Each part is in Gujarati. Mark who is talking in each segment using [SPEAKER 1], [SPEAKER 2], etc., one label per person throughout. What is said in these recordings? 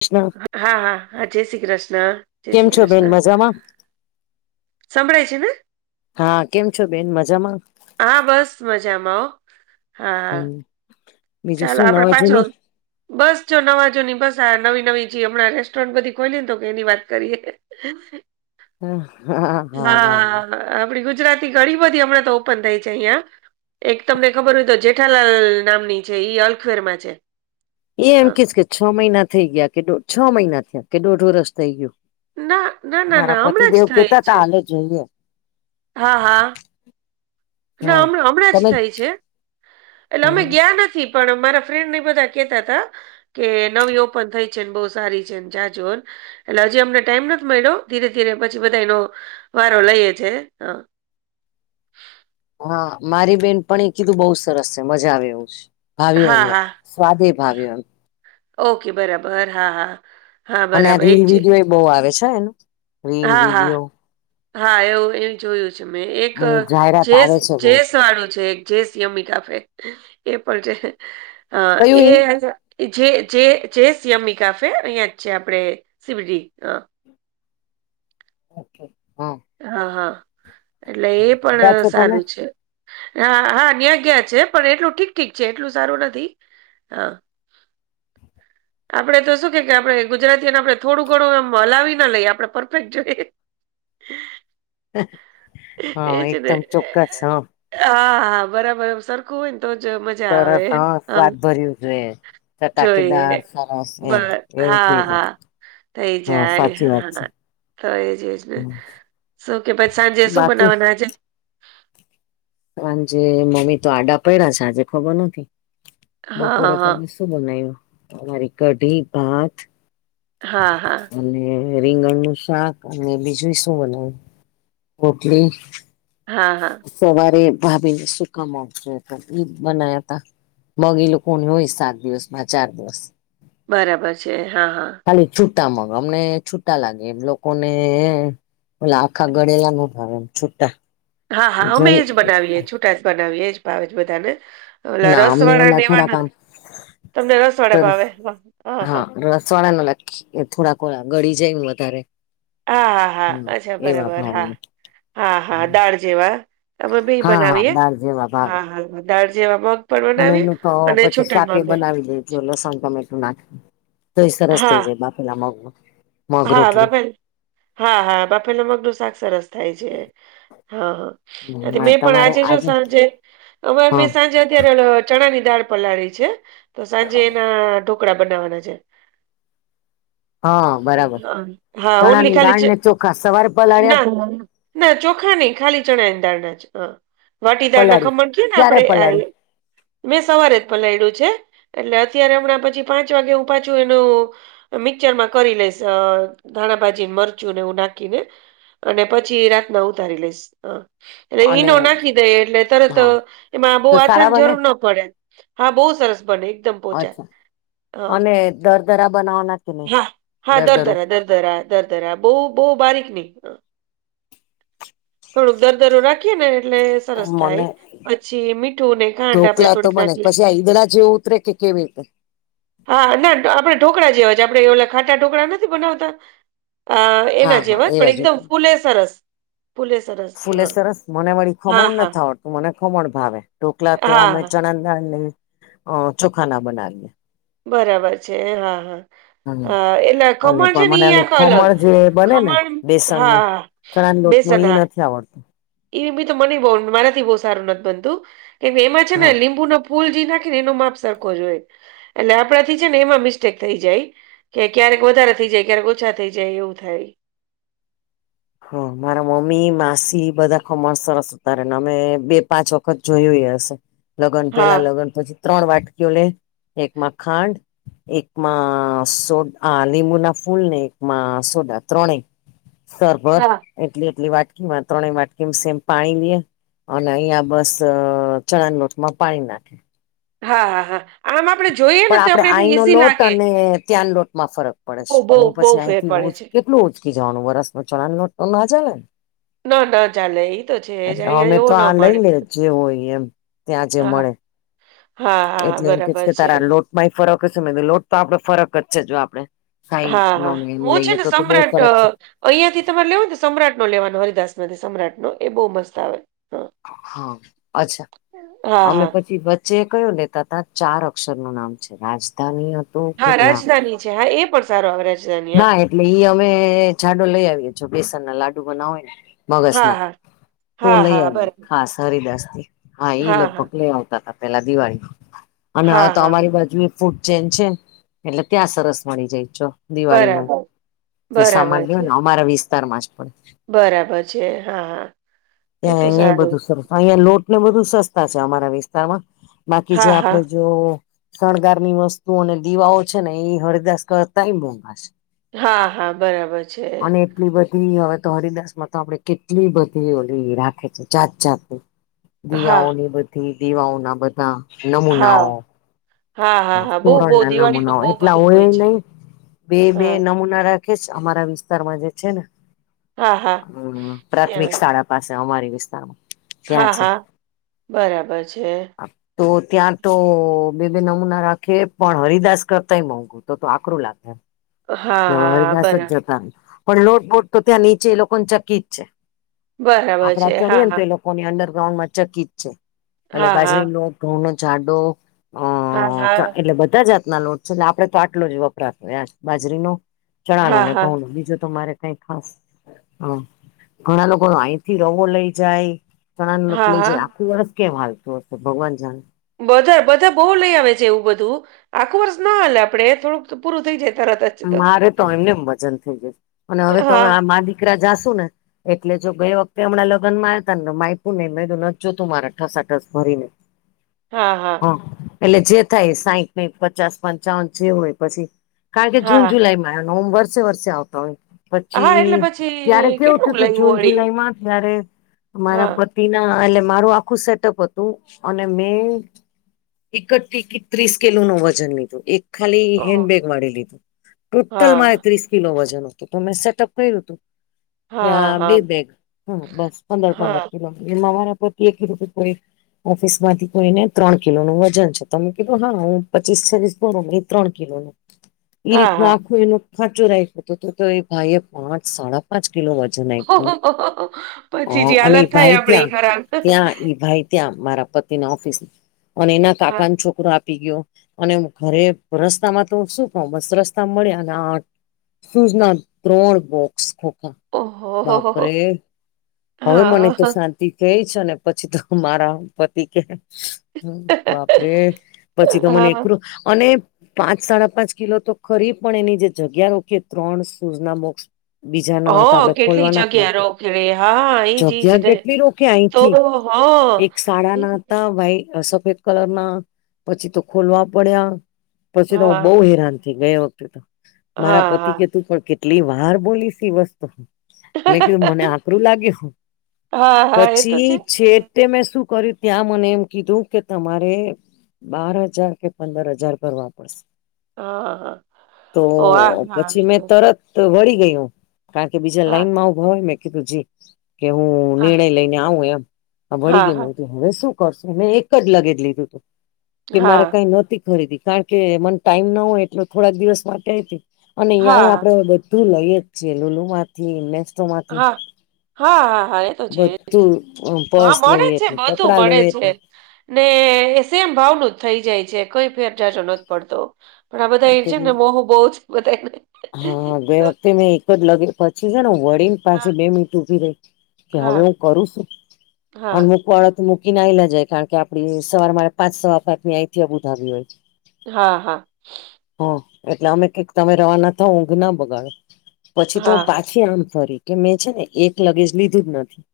[SPEAKER 1] કૃષ્ણ
[SPEAKER 2] હ હા હા હા જય શ્રી કૃષ્ણ જય
[SPEAKER 1] કેમ
[SPEAKER 2] શ્રી
[SPEAKER 1] છો બેન
[SPEAKER 2] કૃષ્ણ
[SPEAKER 1] મજામાં
[SPEAKER 2] સભળાય છે ને.
[SPEAKER 1] હા કેમ છો બેન મજામાં.
[SPEAKER 2] હા બસ મજામાં હો હા હા
[SPEAKER 1] હમ બીજું
[SPEAKER 2] ચાલો
[SPEAKER 1] શું
[SPEAKER 2] આપડે
[SPEAKER 1] નવા
[SPEAKER 2] પાછો.
[SPEAKER 1] જૂની
[SPEAKER 2] બસ જો નવા જો ની બસ આ નવી નવી જે હમણાં રેસ્ટોરન્ટ બધી ખોલી ને તો કે એની વાત કરીએ. હ
[SPEAKER 1] હા હા હા બ
[SPEAKER 2] આપણી ગુજરાતી ઘણી બધી હમણાં તો ઓપન થઈ છે અહિયાં એક તમને ખબર હોય તો જેઠાલાલ નામની છે અલ્ખવેરમાં છે
[SPEAKER 1] એ એમ
[SPEAKER 2] હા
[SPEAKER 1] કેસ કે છ મહિના થઈ ગયા કે છ મહિના થયા કે દોઢોરષ થઈ ગયું
[SPEAKER 2] ના ના ના
[SPEAKER 1] અમારા
[SPEAKER 2] ના હમણાં
[SPEAKER 1] પતિદેવ
[SPEAKER 2] જ થઈ
[SPEAKER 1] કેતા ત
[SPEAKER 2] છે
[SPEAKER 1] હાલે જઈએ
[SPEAKER 2] હા હા ના હ હમણાં જ
[SPEAKER 1] તમે
[SPEAKER 2] થાય છે એટલે અમે
[SPEAKER 1] હમણાં?
[SPEAKER 2] ગયા નથી પણ મારા ફ્રેન્ડ ને બધા કેતા તા કે નવી ઓપન થઈ છે બહુ સારી છે જા જોન એટલે હજી અમને ટાઈમ નથી મળ્યો ધીરે ધીરે પછી બધા એનો વારો લઈએે છે હ
[SPEAKER 1] હા મારી બેન પણ એ કીધું બઉુ સરસ છે મજા આવે એવું છે ભાવ્યું એમ
[SPEAKER 2] હા
[SPEAKER 1] લોકો
[SPEAKER 2] હા
[SPEAKER 1] સ્વાદે ભાવ્યો એમ
[SPEAKER 2] ઓકે બરાબર હા હા
[SPEAKER 1] અને આ
[SPEAKER 2] બરાબર એક
[SPEAKER 1] રીલ
[SPEAKER 2] છે
[SPEAKER 1] વિડીયો એ બહુ આવે છે એનું રીલ
[SPEAKER 2] હા હા
[SPEAKER 1] વિડીયો
[SPEAKER 2] હા એવું એ જોયું છે એક
[SPEAKER 1] એની જાહેરાત
[SPEAKER 2] જે
[SPEAKER 1] આવે છે બઉ
[SPEAKER 2] જેસ વાળું છે જે સમી કાફે એ પણ છે હ એ જે જે શિયામી કાફે અહિયાં જ છે આપણે સિવડી
[SPEAKER 1] અચછા હા
[SPEAKER 2] હા હા એટલે એ
[SPEAKER 1] ગયા
[SPEAKER 2] પણ
[SPEAKER 1] છો તમે
[SPEAKER 2] સારું છે હા હા ન્યાં ગયા છે પણ એટલું ઠીક ઠીક છે એટલું સારું નથી હા
[SPEAKER 1] [unintelligible]
[SPEAKER 2] આપડે તો શું કે કે આપડણે ગુજરાતીને આપડણે થોડું ઘણું એ હલાવી ના લઈએ આપડણે પરફેક્ટ જોઈએ
[SPEAKER 1] હા
[SPEAKER 2] એ છેને
[SPEAKER 1] એકદમ ચોક્કસ હ
[SPEAKER 2] હા હા બરાબર સરખું હોયને તો જ મજા આવે
[SPEAKER 1] સરસ
[SPEAKER 2] હ
[SPEAKER 1] સ્વાદ ભર્યું છે.
[SPEAKER 2] જોઈએ
[SPEAKER 1] ચટાકેદાર સરસ એમ
[SPEAKER 2] બસ
[SPEAKER 1] એવું
[SPEAKER 2] હા
[SPEAKER 1] થઈ જાય
[SPEAKER 2] હા ત એ
[SPEAKER 1] હા
[SPEAKER 2] જાય
[SPEAKER 1] સાચી વાત
[SPEAKER 2] હ
[SPEAKER 1] છે.
[SPEAKER 2] તો એ જજ ને
[SPEAKER 1] હમ.
[SPEAKER 2] [inaudible] શું કે પછી સાંજે શું
[SPEAKER 1] બાકી
[SPEAKER 2] બનાવવાના આજે
[SPEAKER 1] કાર જે મમ્મી તો આડા પ્યા છે આજે ખબર નથી
[SPEAKER 2] હા
[SPEAKER 1] બપોરે
[SPEAKER 2] હા
[SPEAKER 1] તોમે શું બનાવું તમારી કઢી ભાત
[SPEAKER 2] હા હા
[SPEAKER 1] અને રીંગણ નું શાક અને બીજું શું બનાવ રોટલી
[SPEAKER 2] હા હા
[SPEAKER 1] સવારે ભાભી ને સુકાામ આવશે બનાયા તા મગ એ લોકો કોણ હોય સાત દિવસમાં ચાર દિવસ
[SPEAKER 2] બરાબર છે હા હા
[SPEAKER 1] ખાલી છૂટા મગ અમને છૂટા લાગે એમ લોકોને ઓલા આખા ગળેલા ન ભાવમ છુટા
[SPEAKER 2] હા હા અમે એજ બનાવીએ છૂટા જ બનાવીએ એજ ભાવે બધાને અલા
[SPEAKER 1] ના અમને ઓલા
[SPEAKER 2] રસવાડાાગેવાણ
[SPEAKER 1] થોડાક આમ
[SPEAKER 2] તમને રસ વાડે
[SPEAKER 1] સરસ
[SPEAKER 2] ભાવે હ હા હ
[SPEAKER 1] એ થોડા કોળા ગળી જાય વધારે
[SPEAKER 2] હા હા
[SPEAKER 1] હમ
[SPEAKER 2] હા અચ્છા
[SPEAKER 1] એવા
[SPEAKER 2] બરાબર
[SPEAKER 1] ભાવે
[SPEAKER 2] હા હા હા દાળ જેવા તમે બે
[SPEAKER 1] હા હા
[SPEAKER 2] બનાવીએ
[SPEAKER 1] દાળ જેવા ભાવે
[SPEAKER 2] હા હા દાળ જેવા મ
[SPEAKER 1] અને એનું તો પછી શાકે બનાવી દેજો લસણ ટમેટું ના તોય સરસ
[SPEAKER 2] હા
[SPEAKER 1] થઈ જાય બાપેલા મગ મગ
[SPEAKER 2] હા
[SPEAKER 1] રોટલી
[SPEAKER 2] બાપે હા હા બાપે ન મગનું શાક સરસ થાય છે હા હા મેં પણ આજે જો સાંજે અમારે
[SPEAKER 1] હા
[SPEAKER 2] મેં સાંજે અત્યારે ચણા ની દાળ પલાળી છે તો સાંજે એના ઢોકળા બનાવવાના છે
[SPEAKER 1] હા બરાબર
[SPEAKER 2] હા હા, ઓનલી
[SPEAKER 1] ચણાની
[SPEAKER 2] ખાલી છે
[SPEAKER 1] દાળ ને ચોખા સવાર પલાડ્યા
[SPEAKER 2] ના ના ચોખા નહી ખાલી ચણા દારના જ વાટીદારના
[SPEAKER 1] પલાળી
[SPEAKER 2] ખમણ છે ને
[SPEAKER 1] ક્યારે
[SPEAKER 2] આપડણે આ
[SPEAKER 1] પલાળી
[SPEAKER 2] મેં સવારે જ પલાયડુ છે, એટલે અત્યારે હમણાં પછી પાંચ વાગે હું પાછું એનું મિક્ચરમાં કરી લઈશ અ ધાણાભાજી મરચું નેવું નાખીને અને પછી રાતના ઉતારી લઈશ હ
[SPEAKER 1] અને
[SPEAKER 2] ઈનો નાખી દઈ એટલે તરત
[SPEAKER 1] હા
[SPEAKER 2] એમાં બો
[SPEAKER 1] તો
[SPEAKER 2] આછન
[SPEAKER 1] સારા બને
[SPEAKER 2] જરૂર ના પડે હા બો સરસ બને એકદમ પોચા
[SPEAKER 1] અચ્છા
[SPEAKER 2] હા
[SPEAKER 1] અને દરદરા બનાવ નાખીને
[SPEAKER 2] હા હા દરદરા દરદરા દરદરા બો બો બારીક ની થોડુંક દરદરુ રા ખીએને એટલે સરસ થાય
[SPEAKER 1] મને
[SPEAKER 2] પછી મીઠુંને ખાંડ આપણેે
[SPEAKER 1] ઢોકલા તો
[SPEAKER 2] થોડીક
[SPEAKER 1] બને
[SPEAKER 2] નાખી
[SPEAKER 1] પછી આ ઈદડા જેવું ઉતરે કે કેવી તે
[SPEAKER 2] હા ના આપણે ઢોકા જેવા જ આપડે ઓલા ખાટા ઢોકળા નથી બનાવતા અ
[SPEAKER 1] હા
[SPEAKER 2] એના
[SPEAKER 1] હા
[SPEAKER 2] જેવા પણ
[SPEAKER 1] એવા જો
[SPEAKER 2] એકદમ
[SPEAKER 1] તમે
[SPEAKER 2] ફૂલે સરસ ફૂલે સરસ
[SPEAKER 1] ફૂલે
[SPEAKER 2] હા
[SPEAKER 1] સરસ મને વળી
[SPEAKER 2] હા
[SPEAKER 1] ખમણ ન
[SPEAKER 2] હા
[SPEAKER 1] થ મને ખમણ ભાવે ઢોકલા તો
[SPEAKER 2] હા
[SPEAKER 1] અમે
[SPEAKER 2] હા
[SPEAKER 1] ચણા દાળ લઈ અ ચોખાના બનાવીએ
[SPEAKER 2] બરાબર છે, હા હા. હ એટલે
[SPEAKER 1] અને
[SPEAKER 2] ખમણ છે, ને
[SPEAKER 1] પણ
[SPEAKER 2] ઈ
[SPEAKER 1] મને
[SPEAKER 2] [unintelligible] અલગ
[SPEAKER 1] ખમણ
[SPEAKER 2] ખમણ હા
[SPEAKER 1] ચણાં લોટનુ
[SPEAKER 2] બેસન
[SPEAKER 1] ઈ
[SPEAKER 2] હા
[SPEAKER 1] નથી આવ
[SPEAKER 2] એ બી તો મને મારાથી બો સારું નથી બનતું કેમ એમાં છે,
[SPEAKER 1] હા
[SPEAKER 2] ને લીંબુ ન ફૂલજી નાખીને એનો માપ સરખો જ હોય એટલે આપણાથી છે, ને એમાં મિસ્ટેક થઈ જાય કે ક્યારેક વધારે થઇ જાય ક્યારેક ઓછા થઇ જાય એવું થાય
[SPEAKER 1] હ મારા મમ્મી માસી બધા ખમણ સરસ ઉતારે ને અમે બે પાંચ વ ખત જોયું હશે લગ્ન
[SPEAKER 2] હા
[SPEAKER 1] પેલા લગ્ન પછી ત્રણ વાટકીઓ લે એકમાં ખાંડ એકમાં સો આ લીંબુના ફૂલ ને એકમાં સોડા ત્રણે સરભર
[SPEAKER 2] હા.
[SPEAKER 1] એટલી એટલી વાટકીમાં ત્રણેય વાટકીમાં સેમ પાણી લીએ અને અહિયાં બસ ચણા લોટમાં પાણી ના
[SPEAKER 2] હા હા હા. આમ આપણે જોઈએ ને
[SPEAKER 1] પણ
[SPEAKER 2] તો
[SPEAKER 1] આપડે
[SPEAKER 2] એમ
[SPEAKER 1] આહીંનો
[SPEAKER 2] ઈઝી
[SPEAKER 1] લોટ
[SPEAKER 2] લાગે
[SPEAKER 1] અને ત્યાં લોટમાં ફરક પડે છે,
[SPEAKER 2] બહુ બહુ
[SPEAKER 1] હું
[SPEAKER 2] બહુ
[SPEAKER 1] પછી
[SPEAKER 2] ફેર
[SPEAKER 1] અહીંથી
[SPEAKER 2] પડે
[SPEAKER 1] ઉ જ
[SPEAKER 2] છે
[SPEAKER 1] કેટલું ઉચકી જવાનું વરસમાં ચોળા લોટ ના જાને
[SPEAKER 2] ન ન ચાલે તો છે જ
[SPEAKER 1] એટલે
[SPEAKER 2] અહીંયા
[SPEAKER 1] અમે
[SPEAKER 2] એવો
[SPEAKER 1] તો
[SPEAKER 2] ના
[SPEAKER 1] આ લઈ
[SPEAKER 2] મળે
[SPEAKER 1] લે જે હોય એમ ત્યાં જે
[SPEAKER 2] હા
[SPEAKER 1] મળે
[SPEAKER 2] હા હા
[SPEAKER 1] એટલે એમ કે છે,
[SPEAKER 2] બરાબર
[SPEAKER 1] કે તારા લોટમાંય ફરક હસે લોટ તો આપડે ફરક જ છે, જો આપડે સાઈ
[SPEAKER 2] હા
[SPEAKER 1] નો
[SPEAKER 2] હા
[SPEAKER 1] ને એમ
[SPEAKER 2] હું છે,
[SPEAKER 1] લઈએ
[SPEAKER 2] ને
[SPEAKER 1] તો તો બહુ
[SPEAKER 2] સમ્રાટ
[SPEAKER 1] ફરક છે
[SPEAKER 2] અહિયા થી તમારે લેવ સમ્રાટ નો લેવાનો હરિદાસમાંથી સમ્રાટ નો એ બો મસ્ત આવે છે.
[SPEAKER 1] હા અચ્છા
[SPEAKER 2] હા
[SPEAKER 1] અમે
[SPEAKER 2] હા
[SPEAKER 1] પછી પા જે કયુ લેતાતા ચાર અક્ષર નું નામ છે, રાજધાની હતું કે
[SPEAKER 2] હા
[SPEAKER 1] ના
[SPEAKER 2] રાજધાની છે, હા એ પણ સારું આવે રાજધાની આ
[SPEAKER 1] ના એટલે ઈ અમે જાડો લઈ આવીએ બેસનના લાડુ બનાવે ને મગસના
[SPEAKER 2] હા
[SPEAKER 1] તો
[SPEAKER 2] હા
[SPEAKER 1] લઈ
[SPEAKER 2] હા હા
[SPEAKER 1] આવયે
[SPEAKER 2] બરાબર
[SPEAKER 1] ખાસ હરિદાસથી હા એ લગભગ લઈ આવતા તા પેલા દિવાળી અને હવે
[SPEAKER 2] હા
[SPEAKER 1] તો
[SPEAKER 2] હા
[SPEAKER 1] અમારી બાજુએ ફૂડ ચેન છે, એટલે ત્યાં સરસ મળી જાય ચો દિવાળીનું
[SPEAKER 2] બરાબર
[SPEAKER 1] એ સામાન
[SPEAKER 2] બરાબર
[SPEAKER 1] લેન હોય
[SPEAKER 2] છે
[SPEAKER 1] ને અમારા વિસ્તારમાં જ પણ
[SPEAKER 2] બરાબર છે, હા હા તો
[SPEAKER 1] ત્યાં
[SPEAKER 2] તો
[SPEAKER 1] અહિયાંય
[SPEAKER 2] સારું
[SPEAKER 1] બધું સરસ અહિયાં લોટને બધું સસ્તા છે, અમારા વિસ્તારમાં બાકી જે
[SPEAKER 2] હા હા
[SPEAKER 1] આપડે જો શણગારની વસ્તુઓ અને દીવાઓ છે, ઈ હરિદાસ કરતાય મોંઘા છે.
[SPEAKER 2] હા હા બરાબર છે.
[SPEAKER 1] કેટલી બધી હવે તો હરિદાસ માં તો આપડે કેટલી બધી ઓલી રાખે છે જાત જાત
[SPEAKER 2] હા
[SPEAKER 1] દીવાઓની બધી દીવાઓના બધા
[SPEAKER 2] હા
[SPEAKER 1] નમૂનાઓ.
[SPEAKER 2] હા હા હા બહુ
[SPEAKER 1] તોરણ
[SPEAKER 2] બહુ
[SPEAKER 1] ના
[SPEAKER 2] દિવાળીમાં
[SPEAKER 1] નમૂનાઓ
[SPEAKER 2] બહુ
[SPEAKER 1] એટલા
[SPEAKER 2] બધું
[SPEAKER 1] હોય
[SPEAKER 2] છે
[SPEAKER 1] નહી. બે બે
[SPEAKER 2] હા
[SPEAKER 1] નમૂના રાખે છે અમારા વિસ્તારમાં જે છે ને
[SPEAKER 2] હા હા
[SPEAKER 1] હમ પ્રાથમિક
[SPEAKER 2] ત્યાં
[SPEAKER 1] શાળા પાસે અમારી વિસ્તારમાં. ત્યાં
[SPEAKER 2] હા
[SPEAKER 1] છે.
[SPEAKER 2] હા બરાબર છે.
[SPEAKER 1] તો ત્યાં તો બે બે નમૂના નાખે પણ હરિદાસ કરતાય મોંઘું તો તો આકરું લાગે.
[SPEAKER 2] હા હા હા
[SPEAKER 1] હરદાસ જ
[SPEAKER 2] બરા
[SPEAKER 1] જતા પણ નોટબોર્ડ તો ત્યાં નીચે એ લોકોને ચકી જ છે.
[SPEAKER 2] બરાબર
[SPEAKER 1] આપડા
[SPEAKER 2] છે હા
[SPEAKER 1] ચડીએ તો
[SPEAKER 2] હા
[SPEAKER 1] એ લોકો લોકોની અંડરગ્રાઉન્ડમાં ચકિત છે એટલે
[SPEAKER 2] હા
[SPEAKER 1] બાજરી લો ઘઉં નો જાાડો અ
[SPEAKER 2] હા હા
[SPEAKER 1] એટલે બધા જાતના લોટ છે એટલે આપડે તો આટલો જ વપરાતો બાજરીનો
[SPEAKER 2] હા
[SPEAKER 1] ચણાણ
[SPEAKER 2] હા
[SPEAKER 1] ને
[SPEAKER 2] હા
[SPEAKER 1] ઘઉંનું બીજું તમારે કઈ ખાસ હ ઘણા લોકો અહીથી રવો લઈ જાય ચણા લોટ
[SPEAKER 2] હા
[SPEAKER 1] લઈ
[SPEAKER 2] હા
[SPEAKER 1] જાય આખું વરસ કેમ હાલતું હશે ભગવાન જાણે.
[SPEAKER 2] બધા બધા બોઉ લઈ આવે છે એવું બધું આખું વર્ષ ના હાલે આપડે થોડુંક તો પૂરું થઈ જાય તરત જ.
[SPEAKER 1] મારે તો એમને વજન થઈ જશે અને હવે તમે
[SPEAKER 2] હા
[SPEAKER 1] આ મા દીકરા જાશું ને. એટલે જો ગઈ વખતે હમણાં લગ્નમાં આવતા ને માયપુ નને મેું નજ તું મારા ઠસાઠસ ભરીને. [inaudible]
[SPEAKER 2] હા હા.
[SPEAKER 1] હ એટલે જે થાય સાહીઠ પચાસ પંચાવન જેવું હોય પછી કારણ કે જૂન
[SPEAKER 2] હા,
[SPEAKER 1] જુલાઈ માં આવ ઓમ વર્સે વર્ષે આવતો હોય.
[SPEAKER 2] હા,
[SPEAKER 1] પછી
[SPEAKER 2] એટલે
[SPEAKER 1] ત્યારે
[SPEAKER 2] પછી
[SPEAKER 1] કેવું
[SPEAKER 2] કેટલુંક
[SPEAKER 1] થયું તું
[SPEAKER 2] લઈ
[SPEAKER 1] જૂન
[SPEAKER 2] વળી?
[SPEAKER 1] જુલાઈમાં ત્યારે અ મારા
[SPEAKER 2] હા,
[SPEAKER 1] પતિ ના એટલે મારું આખું સેટઅપ હતું અને મે એક જ ટીકીટ ત્રીસ કિલો નો વજન લીધું એક ખાલી
[SPEAKER 2] ઓ,
[SPEAKER 1] હેન બેગ વાડી લીધું ટોટલ મારે
[SPEAKER 2] હા,
[SPEAKER 1] ત્રીસ કિલો વજન હતું. તો તો મેં સેટઅપ કર્યું હતું
[SPEAKER 2] હા,
[SPEAKER 1] યા બે
[SPEAKER 2] હા,
[SPEAKER 1] બેગ હા બસ પંદર પંદર
[SPEAKER 2] હા,
[SPEAKER 1] કિલો [unintelligible] પતિ એક [unintelligible] ઓફિસ માંથી કોઈને ત્રણ કિલો નું વજન છે તમે કીધું હા હું પચીસ છવીશ ભરો એ ત્રણ કિલો નું એ
[SPEAKER 2] હા,
[SPEAKER 1] રીતનો
[SPEAKER 2] હા.
[SPEAKER 1] આખો એનો ખાચો રાખ્યો હતો તો એ ભાઈ એ પાંચ સાડા પાંચ કિલો
[SPEAKER 2] પછી જે
[SPEAKER 1] અને એ
[SPEAKER 2] હાલત થાય
[SPEAKER 1] ભાઈ
[SPEAKER 2] આપડી
[SPEAKER 1] ત્યાં
[SPEAKER 2] ખરાબ.
[SPEAKER 1] ત્યાં એઈ ભાઈ ત્યાં મારા પતિની ઓફિસ અને એના
[SPEAKER 2] હા,
[SPEAKER 1] કાકા ના છો કરો આપી ગયો અને ઘરે રસ્તામાં તો શું કવ રસ્તા મળ્યા અને આઠ શૂઝ ના ત્રણ બોક્સ ખો
[SPEAKER 2] ઓહોહોહો!
[SPEAKER 1] બાપરે હવે મને
[SPEAKER 2] હા,
[SPEAKER 1] તો શાં તિ થય છે અને પછી તો મારા પતિ કે બાપરે પછી ગમને
[SPEAKER 2] હા.
[SPEAKER 1] એકરું અને પાંચ સાડા પાંચ કિલો તો ખરી પણ એની જે જગ્યા રોકે ત્રણ સૂઝના બોક્ષ બીજા ના હોય તો
[SPEAKER 2] હા,
[SPEAKER 1] આપણેે
[SPEAKER 2] કેટલી
[SPEAKER 1] ખોલવા નાજ
[SPEAKER 2] જગ્યા
[SPEAKER 1] નઈ
[SPEAKER 2] રોકડે હા, ઈજ ઈજ
[SPEAKER 1] જગ્યા
[SPEAKER 2] ને
[SPEAKER 1] કેટલી રોકે આઈ
[SPEAKER 2] તો
[SPEAKER 1] થી
[SPEAKER 2] હા.
[SPEAKER 1] એક સાડાા ના હતા ભાઈ સફેદ કલર ના પછી તો ખોલવા પડ્યા પછી તો હું
[SPEAKER 2] હા,
[SPEAKER 1] બહુ હેરાન કે ગયા વખતે તો મારા
[SPEAKER 2] હા,
[SPEAKER 1] પતિ કે
[SPEAKER 2] હા.
[SPEAKER 1] તું પણ કેટલી વાર બોલીશ ઈ વસ્તુ મેં કીધું મને આકરું લાગ્યું
[SPEAKER 2] હા, હા, એ તો
[SPEAKER 1] પછી છે તે મેં શું કર્યું ત્યાં મને એમ કીધું કે તમારે બાર હજાર કે પંદર હજાર ભરવા પડશે.
[SPEAKER 2] અહહ.
[SPEAKER 1] તો પછી મેં તરત તો વળી ગય જ કારણ કે બીજા
[SPEAKER 2] હા,
[SPEAKER 1] લાઈન માં ઉભા હોય મેં કીધું કે હું
[SPEAKER 2] હા.
[SPEAKER 1] નિર્ણય લઈને આવું એમ વળી
[SPEAKER 2] હા,
[SPEAKER 1] ગય મે
[SPEAKER 2] હા,
[SPEAKER 1] એટલે હવે શું મેં એક જ લગે જ લીધું હતું કે મારે
[SPEAKER 2] હા,
[SPEAKER 1] કઈ નતી ખરીદી કારણ કે મને ટાઈમ ના હોય એટલે થોડાક દિવસ માટે હતી અને અહીં
[SPEAKER 2] હા,
[SPEAKER 1] આપડે તું લઈએ જ છ લુલુ માંથી મેસ્ટોમાંથી
[SPEAKER 2] હા, હા હા હા એ તો છે એજ હા
[SPEAKER 1] પર્સ
[SPEAKER 2] મળે
[SPEAKER 1] લઈએ
[SPEAKER 2] છે
[SPEAKER 1] એટલે
[SPEAKER 2] બધું
[SPEAKER 1] કપડાં
[SPEAKER 2] મળે
[SPEAKER 1] લઈએ
[SPEAKER 2] છે.
[SPEAKER 1] એટલે
[SPEAKER 2] ને એ સેમ ભાવનું જ થઈ જાય છે કોઈ ફેર ઝાઝો નથ પડતો. પણ આ બધા એ છે ને મોહ બહુ છે બધાયને.
[SPEAKER 1] હા ગઈ વખતે મેં એક જ લ પછી છે ને વળીને
[SPEAKER 2] હા,
[SPEAKER 1] પાછી બે મીનીટ ઉભી રહી. કે હવે
[SPEAKER 2] હા.
[SPEAKER 1] હું કરું શું
[SPEAKER 2] હા,
[SPEAKER 1] અમુક વાળ મૂકીને આઈ ના જાય કારણ કે આપડી સવાર મારે પાંચ સવા પાચ ની અહીંથી બુધ આવી હોય.
[SPEAKER 2] હા હા.
[SPEAKER 1] ઓહ એટલે અમે કેક તમે રવાના થાવ ઊંઘ ના બગાડો પછી તો હુ
[SPEAKER 2] હા,
[SPEAKER 1] પાછ આમ ફરી કે મેં છે ને એક લગેજ લીધું જ નથી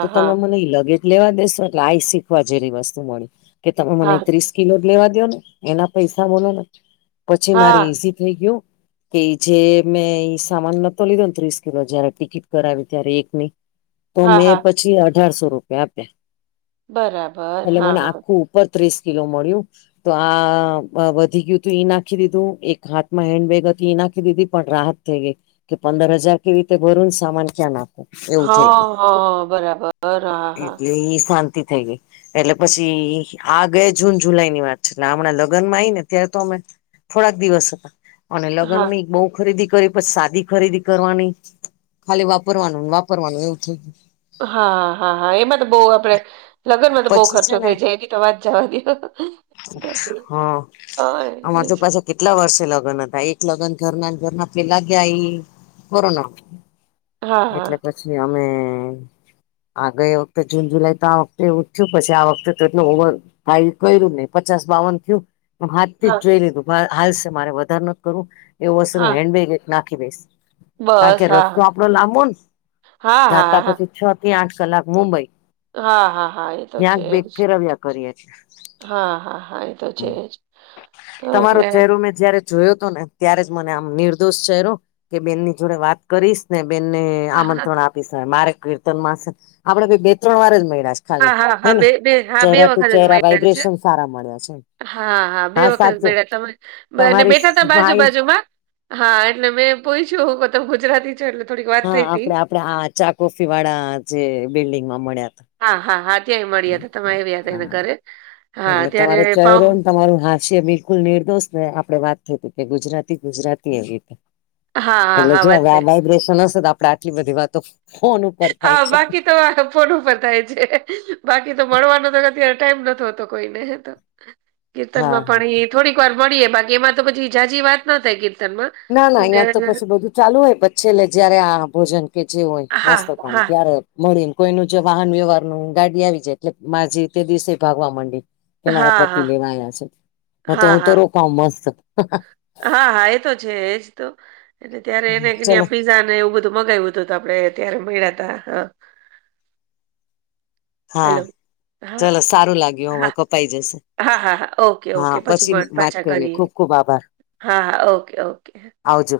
[SPEAKER 1] તો તમે
[SPEAKER 2] હા,
[SPEAKER 1] મને લગેજ લેવા દેેશો એટલે આ શીખવા જેવી વસ્તુ મળી કે તમે મને
[SPEAKER 2] હા,
[SPEAKER 1] ત્રીસ કિલો લેવા દો ને એના પૈસા બોલો ને પછી મારે
[SPEAKER 2] હા,
[SPEAKER 1] ઈઝી થઈ ગયું. કે જે મેં સામાન નતો લીધો ને ત્રીસ કિલો જયારે ટિકિટ કરાવી ત્યારે એકની તો
[SPEAKER 2] હા,
[SPEAKER 1] મેં
[SPEAKER 2] હા,
[SPEAKER 1] પછી અઢારસો રૂપિયા આપ્યા
[SPEAKER 2] બરાબર,
[SPEAKER 1] એટલે
[SPEAKER 2] હા,
[SPEAKER 1] મને
[SPEAKER 2] હા,
[SPEAKER 1] આખું બત્રીસ કિલો મળ્યું. તો આ વધી ગયું તું ઈ નાખી દીધું એક હાથમાં હેન્ડબેગ હતી એ નાખી દીધી પણ રાહત થઈ ગઈ કે પંદર હજાર કેવી રીતે ભરુ ને સામાન ક્યાં નાખું. એવું થઈ ગયું
[SPEAKER 2] હા, હા, બરાબર, હા, હા,
[SPEAKER 1] એટલે ઈ શાંતિ થઈ ગઈ. એટલે પછી આ ગયા જૂન જુલાઈ ની વાત છે એટલે હમણાં લગ્નમાં આઈ ને ત્યારે તો અમે થોડાક દિવસ અને લગ્ન
[SPEAKER 2] હા.
[SPEAKER 1] ની બહુ ખરીદી કરી પછી સાદી ખરીદી કરવાની ખાલી વાપરવાનું વાપરવાનું એવું થય ગયું.
[SPEAKER 2] હા હા હા હા એમાં તો બહુ આપડે લગ્નમાં તો
[SPEAKER 1] ગયું
[SPEAKER 2] બહુ
[SPEAKER 1] પછી છે
[SPEAKER 2] ખર્ચો
[SPEAKER 1] ને
[SPEAKER 2] થઈ જાય એ તો વાત જવા દેઓ.
[SPEAKER 1] હા અમાર તો પાછા તે કેટલા વર્ષે લગ્ન હતા એક લગ્ન ઘરના ઘરના પેલા ગ્યા એ કોરોના એટલે
[SPEAKER 2] હા
[SPEAKER 1] પછી અમે આગળ વખતે જૂન જુલાઈ તો આ વખતે એવું થયું પછી આ વખતે તો એટલુ ઓવર થાય. કયરુ જ નહી પચાસ બાવન થયું હાથ થી
[SPEAKER 2] હા
[SPEAKER 1] જ જોઈ લીધું હાલસે મારે વધારે નથ કરવું એવું હશે તો હું
[SPEAKER 2] હા
[SPEAKER 1] હેન્ડ બેગ એક નાખી દઈસ. કારણ કે
[SPEAKER 2] બસ
[SPEAKER 1] રસ્તો
[SPEAKER 2] હા
[SPEAKER 1] આપડો લાંબો ને
[SPEAKER 2] હા હા
[SPEAKER 1] જાતા
[SPEAKER 2] હા
[SPEAKER 1] પછી છ થી આઠ કલાક મુંબઈ
[SPEAKER 2] હા હા હા એ તો
[SPEAKER 1] ક્યાંક
[SPEAKER 2] છે
[SPEAKER 1] બેગ
[SPEAKER 2] જ
[SPEAKER 1] ફેરવ્યા કરીએ છે.
[SPEAKER 2] હા હા હા એ તો છે જ તો એટલે
[SPEAKER 1] અમે જયારે જોયો હતો ને ત્યારે જ મને આમ નિર્દોષ ચહેરો કે બેનની જોડે વાત કરીશ ને બેનને
[SPEAKER 2] હા હા
[SPEAKER 1] આમંત્રણ આપીશ મારે કીર્તન માં છે આપડે ભાઈ બે ત્રણ વાર જ મળ્યા છે. ખાલી
[SPEAKER 2] હા હા
[SPEAKER 1] હે
[SPEAKER 2] હા
[SPEAKER 1] ને
[SPEAKER 2] બે બે હા બે
[SPEAKER 1] ચહેરા ટુ
[SPEAKER 2] વખત જ
[SPEAKER 1] ચહેરા
[SPEAKER 2] મળ્યા છે.
[SPEAKER 1] વાઈબ્રેશન સારા મળ્યા છે.
[SPEAKER 2] હા હા બે વખત મયળા તમે
[SPEAKER 1] તમારી
[SPEAKER 2] બેઠાતા બાજુ
[SPEAKER 1] સ્માઈલ
[SPEAKER 2] બાજુમાં. હા એટલે મેં પૂછ્યું હું તમ ગુજરાતી છો એટલે થોડીક વાત
[SPEAKER 1] હા
[SPEAKER 2] થઈ તી
[SPEAKER 1] આપડે આપડે આ ચાકોફી વાળા જે બિલ્ડીિંગમાં મળ્યા હતા.
[SPEAKER 2] હા હા હા ત્યાંય મળીયા હતા તમે આવ્યા હતા એને
[SPEAKER 1] હા
[SPEAKER 2] ઘરે હા
[SPEAKER 1] એટલે તમારો
[SPEAKER 2] ત્યારે પામ
[SPEAKER 1] ચહેરો ને તમારું હાથ છે બિલકુલ નિર્દોષ ને આપડે વાત થઈતી કે ગુજરાતી ગુજરાતી એ રીતે.
[SPEAKER 2] હા હા
[SPEAKER 1] એટલે
[SPEAKER 2] હા
[SPEAKER 1] જો
[SPEAKER 2] વાત
[SPEAKER 1] હવે
[SPEAKER 2] થઈ
[SPEAKER 1] આ વાઈબ્રેશન હશે તો આપડે આટલી બધી વાતો ફોન ઉપ
[SPEAKER 2] હા બાકી ત તો આ ફોન ઉપર થાય છે. બાકી તો મળવાનો તો અત્યારે ટાઈમ નથ હોતો કોઈને ત.
[SPEAKER 1] [inaudible]
[SPEAKER 2] કીર્તનમાં
[SPEAKER 1] હા
[SPEAKER 2] પણ એ થોડીક વાર મળીએે બાકી એમાં તો પછી ઈ ઝાજી વાત ના થાય કીર્તન માં.
[SPEAKER 1] ના ના અહીંયા તો પછી બધું ચાલુ હોય પછી એટલે જયારે આ ભોજન કે જે હોય
[SPEAKER 2] હા
[SPEAKER 1] નાસ્તો
[SPEAKER 2] હા
[SPEAKER 1] પાણી ત્યારે. મળીને કોઈ ન જો વાહન વ્યવહાર નું ગાડી આવી જાય એટલે માજી તે દિવસે ભાગવા માંડે. કે
[SPEAKER 2] હા
[SPEAKER 1] મારા
[SPEAKER 2] હા
[SPEAKER 1] પતિ
[SPEAKER 2] હા
[SPEAKER 1] લેવા આયવા છે ન તો હું તો
[SPEAKER 2] હા
[SPEAKER 1] રોકાઉ મસ્ત.
[SPEAKER 2] હા હા એ તો છે એજ તો ત્યારે એને
[SPEAKER 1] ચલો
[SPEAKER 2] [unintelligible] પીઝા તો એવું બધું મગાવ્યું તું આપડે ત્યારે મળ્યા તા હા.
[SPEAKER 1] હા.
[SPEAKER 2] હલો હા
[SPEAKER 1] ચલો સારું લાગ્યું
[SPEAKER 2] હા
[SPEAKER 1] હવે કપાઈ જશે.
[SPEAKER 2] હા હા હા ઓકે
[SPEAKER 1] હા
[SPEAKER 2] ઓકે પછી
[SPEAKER 1] વાત
[SPEAKER 2] પાછા કરીએ.
[SPEAKER 1] ખુબ ખુબ આભાર
[SPEAKER 2] હા હા ઓકે ઓકે.
[SPEAKER 1] આવજો.